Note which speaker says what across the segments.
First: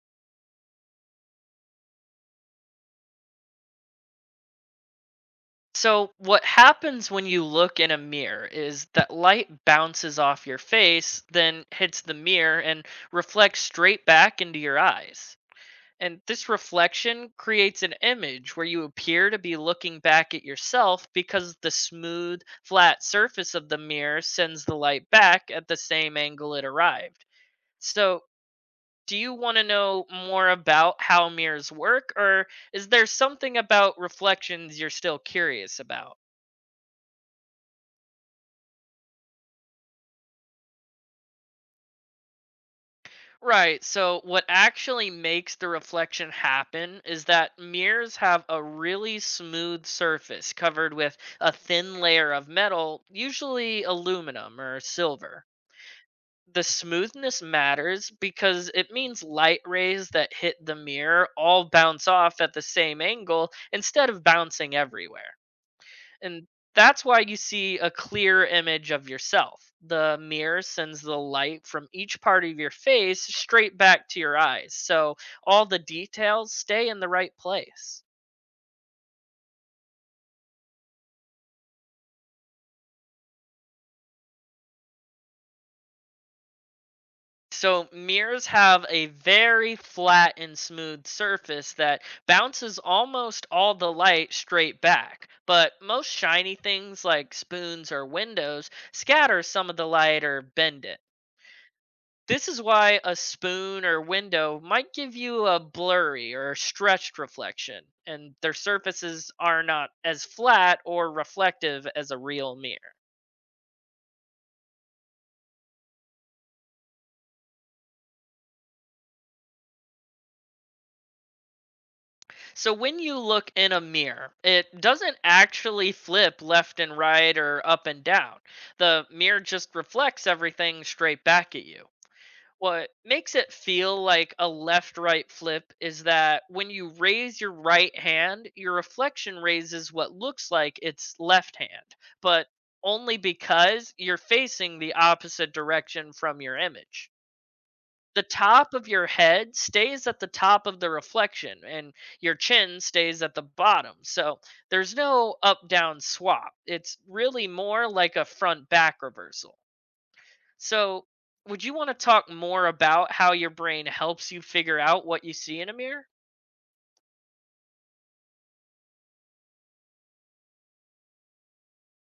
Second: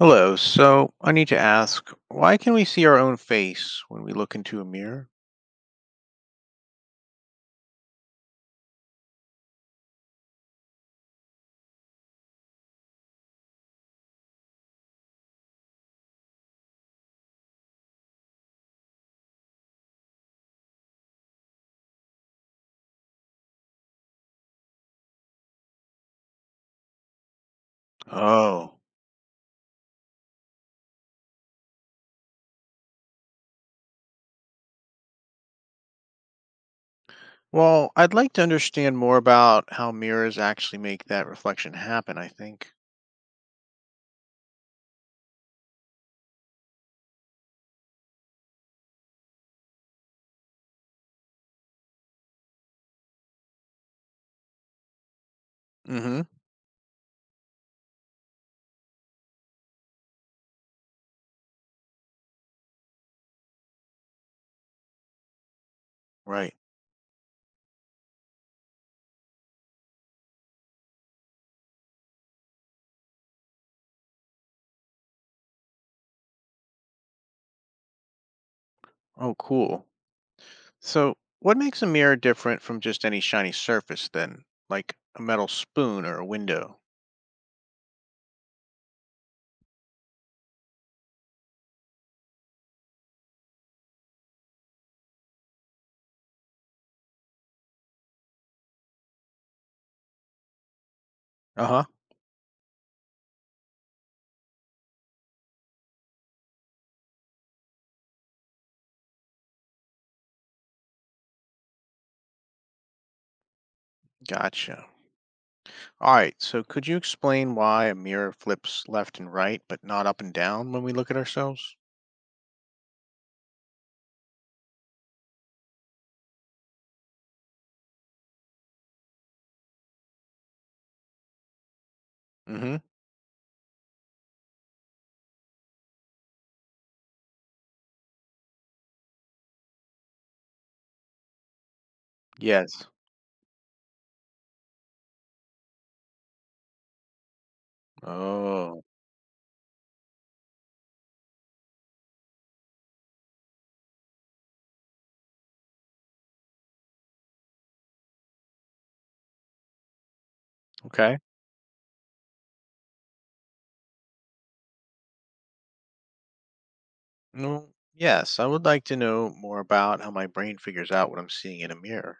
Speaker 1: Hello, so I need to ask, why can we see our own face when we look into a mirror?
Speaker 2: So, what happens when you look in a mirror is that light bounces off your face, then hits the mirror and reflects straight back into your eyes. And this reflection creates an image where you appear to be looking back at yourself because the smooth, flat surface of the mirror sends the light back at the same angle it arrived. So,
Speaker 1: Oh,
Speaker 2: do you want to know more about how mirrors work, or is there something about reflections you're still curious about?
Speaker 1: well, I'd like to understand more about how mirrors actually make that reflection happen, I think.
Speaker 2: Right. So, what actually makes the reflection happen is that mirrors have a really smooth surface covered with a thin layer of metal, usually aluminum or silver.
Speaker 1: Mm-hmm.
Speaker 2: The smoothness matters because it means light rays that hit the mirror all bounce off at the same angle instead of bouncing everywhere. And
Speaker 1: Right.
Speaker 2: that's why you see a clear image of yourself. The mirror sends the light from each part of your face straight back to your eyes, so all the details stay in the right place.
Speaker 1: Oh, cool. So, what makes a mirror different from just any shiny surface then, like a metal spoon or a window?
Speaker 2: So, mirrors have a very flat and smooth surface that bounces almost all the light straight back. But most shiny things like spoons or windows scatter some of the light or bend it.
Speaker 1: Uh-huh.
Speaker 2: This is why a spoon or window might give you a blurry or stretched reflection, and their surfaces are not as flat or reflective as a real mirror.
Speaker 1: Gotcha. All right, so could you explain why a mirror flips left and right, but not up and down when we look at ourselves?
Speaker 2: So when you look in a mirror, it doesn't actually flip left and right or up and down. The mirror just reflects everything straight back at you.
Speaker 1: Mm-hmm.
Speaker 2: What makes it feel like a left right flip is that when you raise your right hand, your reflection raises what looks like its left hand, but
Speaker 1: Yes.
Speaker 2: only because you're facing the opposite direction from your image. The top
Speaker 1: Oh.
Speaker 2: of your head stays at the top of the reflection, and your chin stays at the bottom. So there's no up down swap. It's really more like a front back reversal. So,
Speaker 1: Okay.
Speaker 2: would you want to talk more about how your brain helps you figure out what you see in a mirror?
Speaker 1: Well, yes, I would like to know more about how my brain figures out what I'm seeing in a mirror.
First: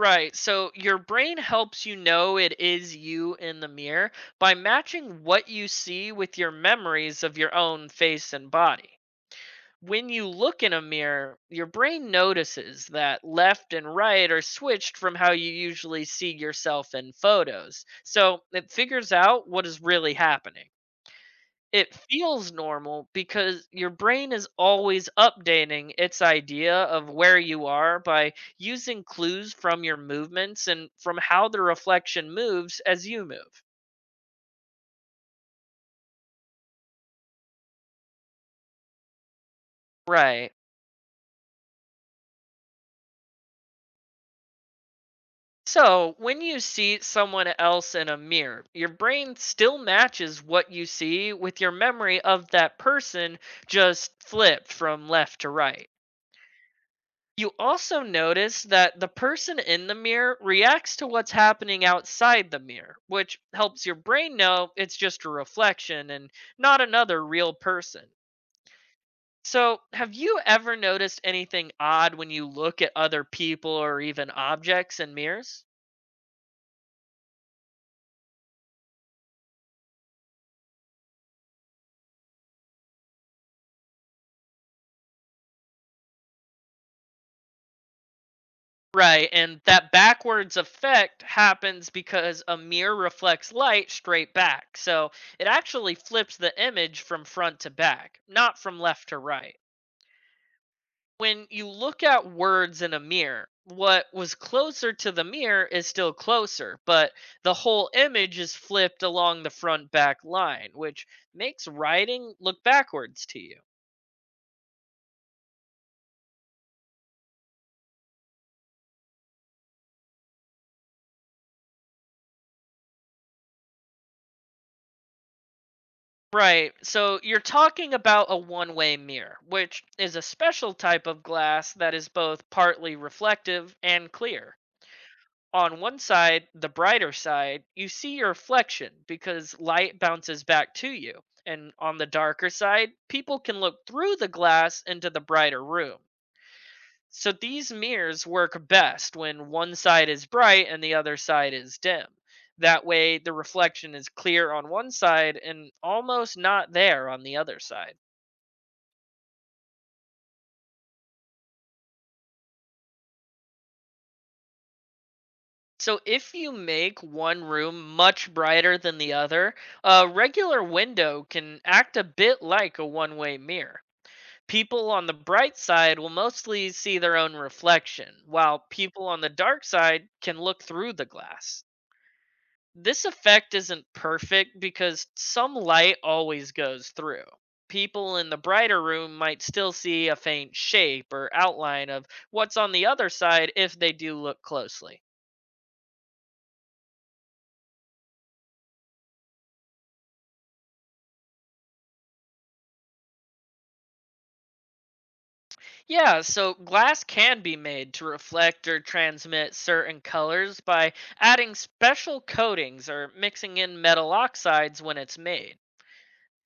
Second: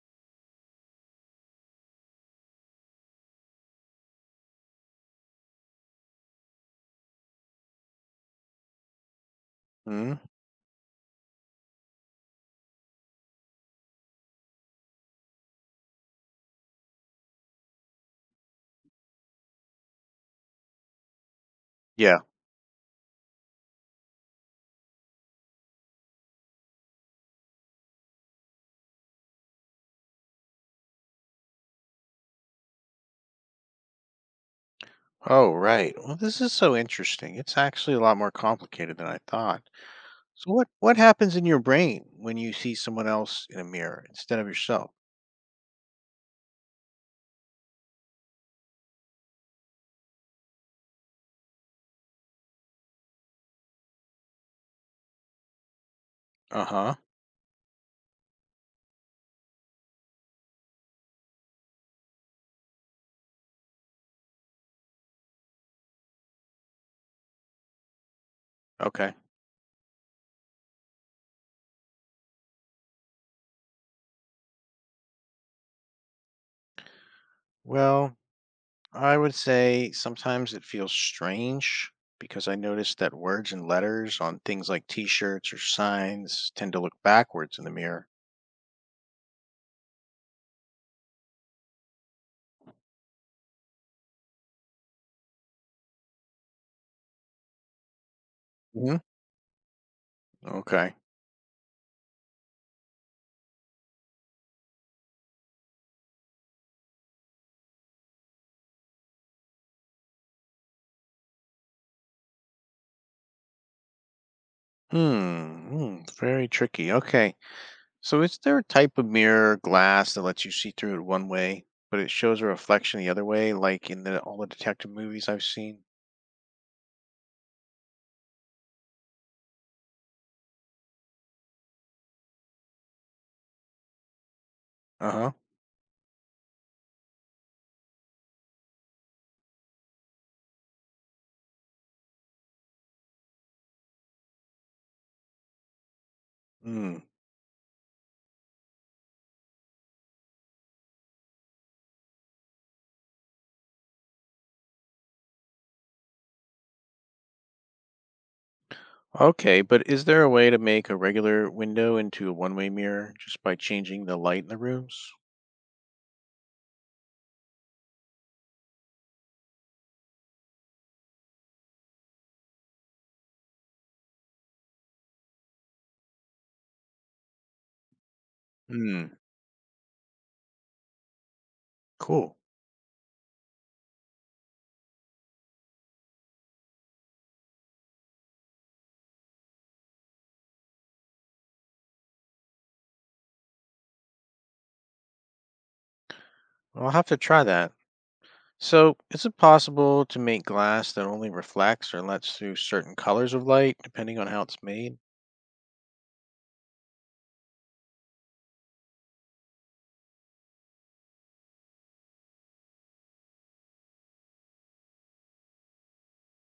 Speaker 2: Right. So your brain helps you know it is you in the mirror by matching what you see with your memories of your own face and body. When
Speaker 1: Hmm?
Speaker 2: you look in a mirror, your brain notices that left and right are switched from how you usually see yourself in photos. So it figures out what is really happening. It
Speaker 1: Yeah.
Speaker 2: feels normal because your brain is always updating its idea of where you are by using clues from your movements and from how the reflection moves as you move.
Speaker 1: Oh, right. Well, this is so interesting. It's actually a lot more complicated than I thought. So
Speaker 2: Right.
Speaker 1: what happens in your brain when you see someone else in a mirror instead of yourself?
Speaker 2: So, when you see someone else in a mirror, your brain still matches what you see with your memory of that person, just flipped from left to right.
Speaker 1: Uh-huh.
Speaker 2: You also notice that the person in the mirror reacts to what's happening outside the mirror, which helps your brain know it's just a reflection and not another real person.
Speaker 1: Okay.
Speaker 2: So, have you ever noticed anything odd when you look at other people or even objects in mirrors?
Speaker 1: Well, I would say sometimes it feels strange because I notice that words and letters on things like t-shirts or signs tend to look backwards in the mirror.
Speaker 2: Right, and that backwards effect happens because a mirror reflects light straight back. So, it actually flips the image from front to back, not from
Speaker 1: Hmm.
Speaker 2: left to right.
Speaker 1: Okay.
Speaker 2: When you look at words in a mirror, what was closer to the mirror is still closer, but the whole image is flipped along the front back line, which makes writing look backwards to you.
Speaker 1: Hmm, hmm, very tricky. Okay. So is there a type of mirror or glass that lets you see through it one way, but it shows a reflection the other way, like in the all the detective movies I've seen?
Speaker 2: Right, so you're talking about a one way mirror, which is a special type of glass that is both partly reflective and clear.
Speaker 1: Uh-huh.
Speaker 2: On one side, the brighter side, you see your reflection because light bounces back to you. And on the darker side, people can look through the glass into the brighter room.
Speaker 1: Hmm.
Speaker 2: So these mirrors work best when one side is bright and the other side is dim. That way, the reflection is clear on one side and almost not there on the other side.
Speaker 1: Okay, but is there a way to make a regular window into a one-way mirror just by changing the light in the rooms?
Speaker 2: So if you make one room much brighter than the other, a regular window can act a bit like a one-way mirror. People on the bright side will mostly see their own reflection, while people
Speaker 1: Hmm.
Speaker 2: on the dark side can look through the glass.
Speaker 1: Cool.
Speaker 2: This effect isn't perfect because some light always goes through. People in the brighter room might still see a faint shape or outline of what's on the other side if they do look closely.
Speaker 1: Well, I'll have to try that. So, is it possible to make glass that only reflects or lets through certain colors of light, depending on how it's made?
Speaker 2: Yeah, so glass can be made to reflect or transmit certain colors by adding special coatings or mixing in metal oxides when it's made.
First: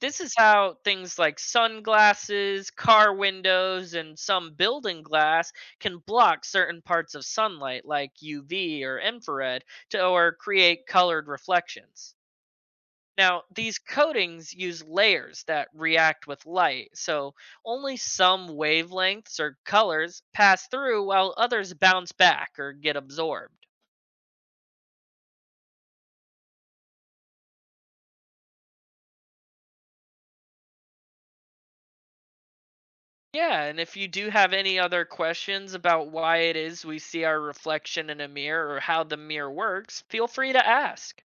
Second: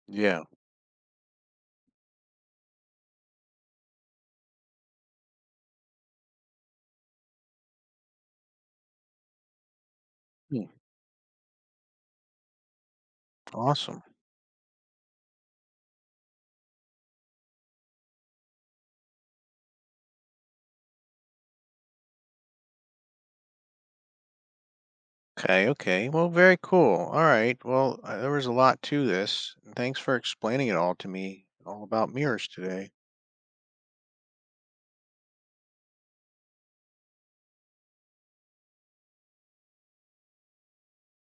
Speaker 2: This is
Speaker 1: Yeah.
Speaker 2: how things like sunglasses, car windows, and some building glass can block certain parts of sunlight like UV or infrared to or
Speaker 1: Hmm.
Speaker 2: create colored reflections. Now, these
Speaker 1: Awesome.
Speaker 2: coatings use layers that react with light, so only some wavelengths or colors pass through while others bounce back or get absorbed.
Speaker 1: Okay, okay. Well, very cool. All right. Well, there was a lot to this. Thanks for explaining it all to me, all about mirrors today.
Speaker 2: Yeah, and if you do have any other questions about why it is we see our reflection in a mirror or how the mirror works, feel free to ask.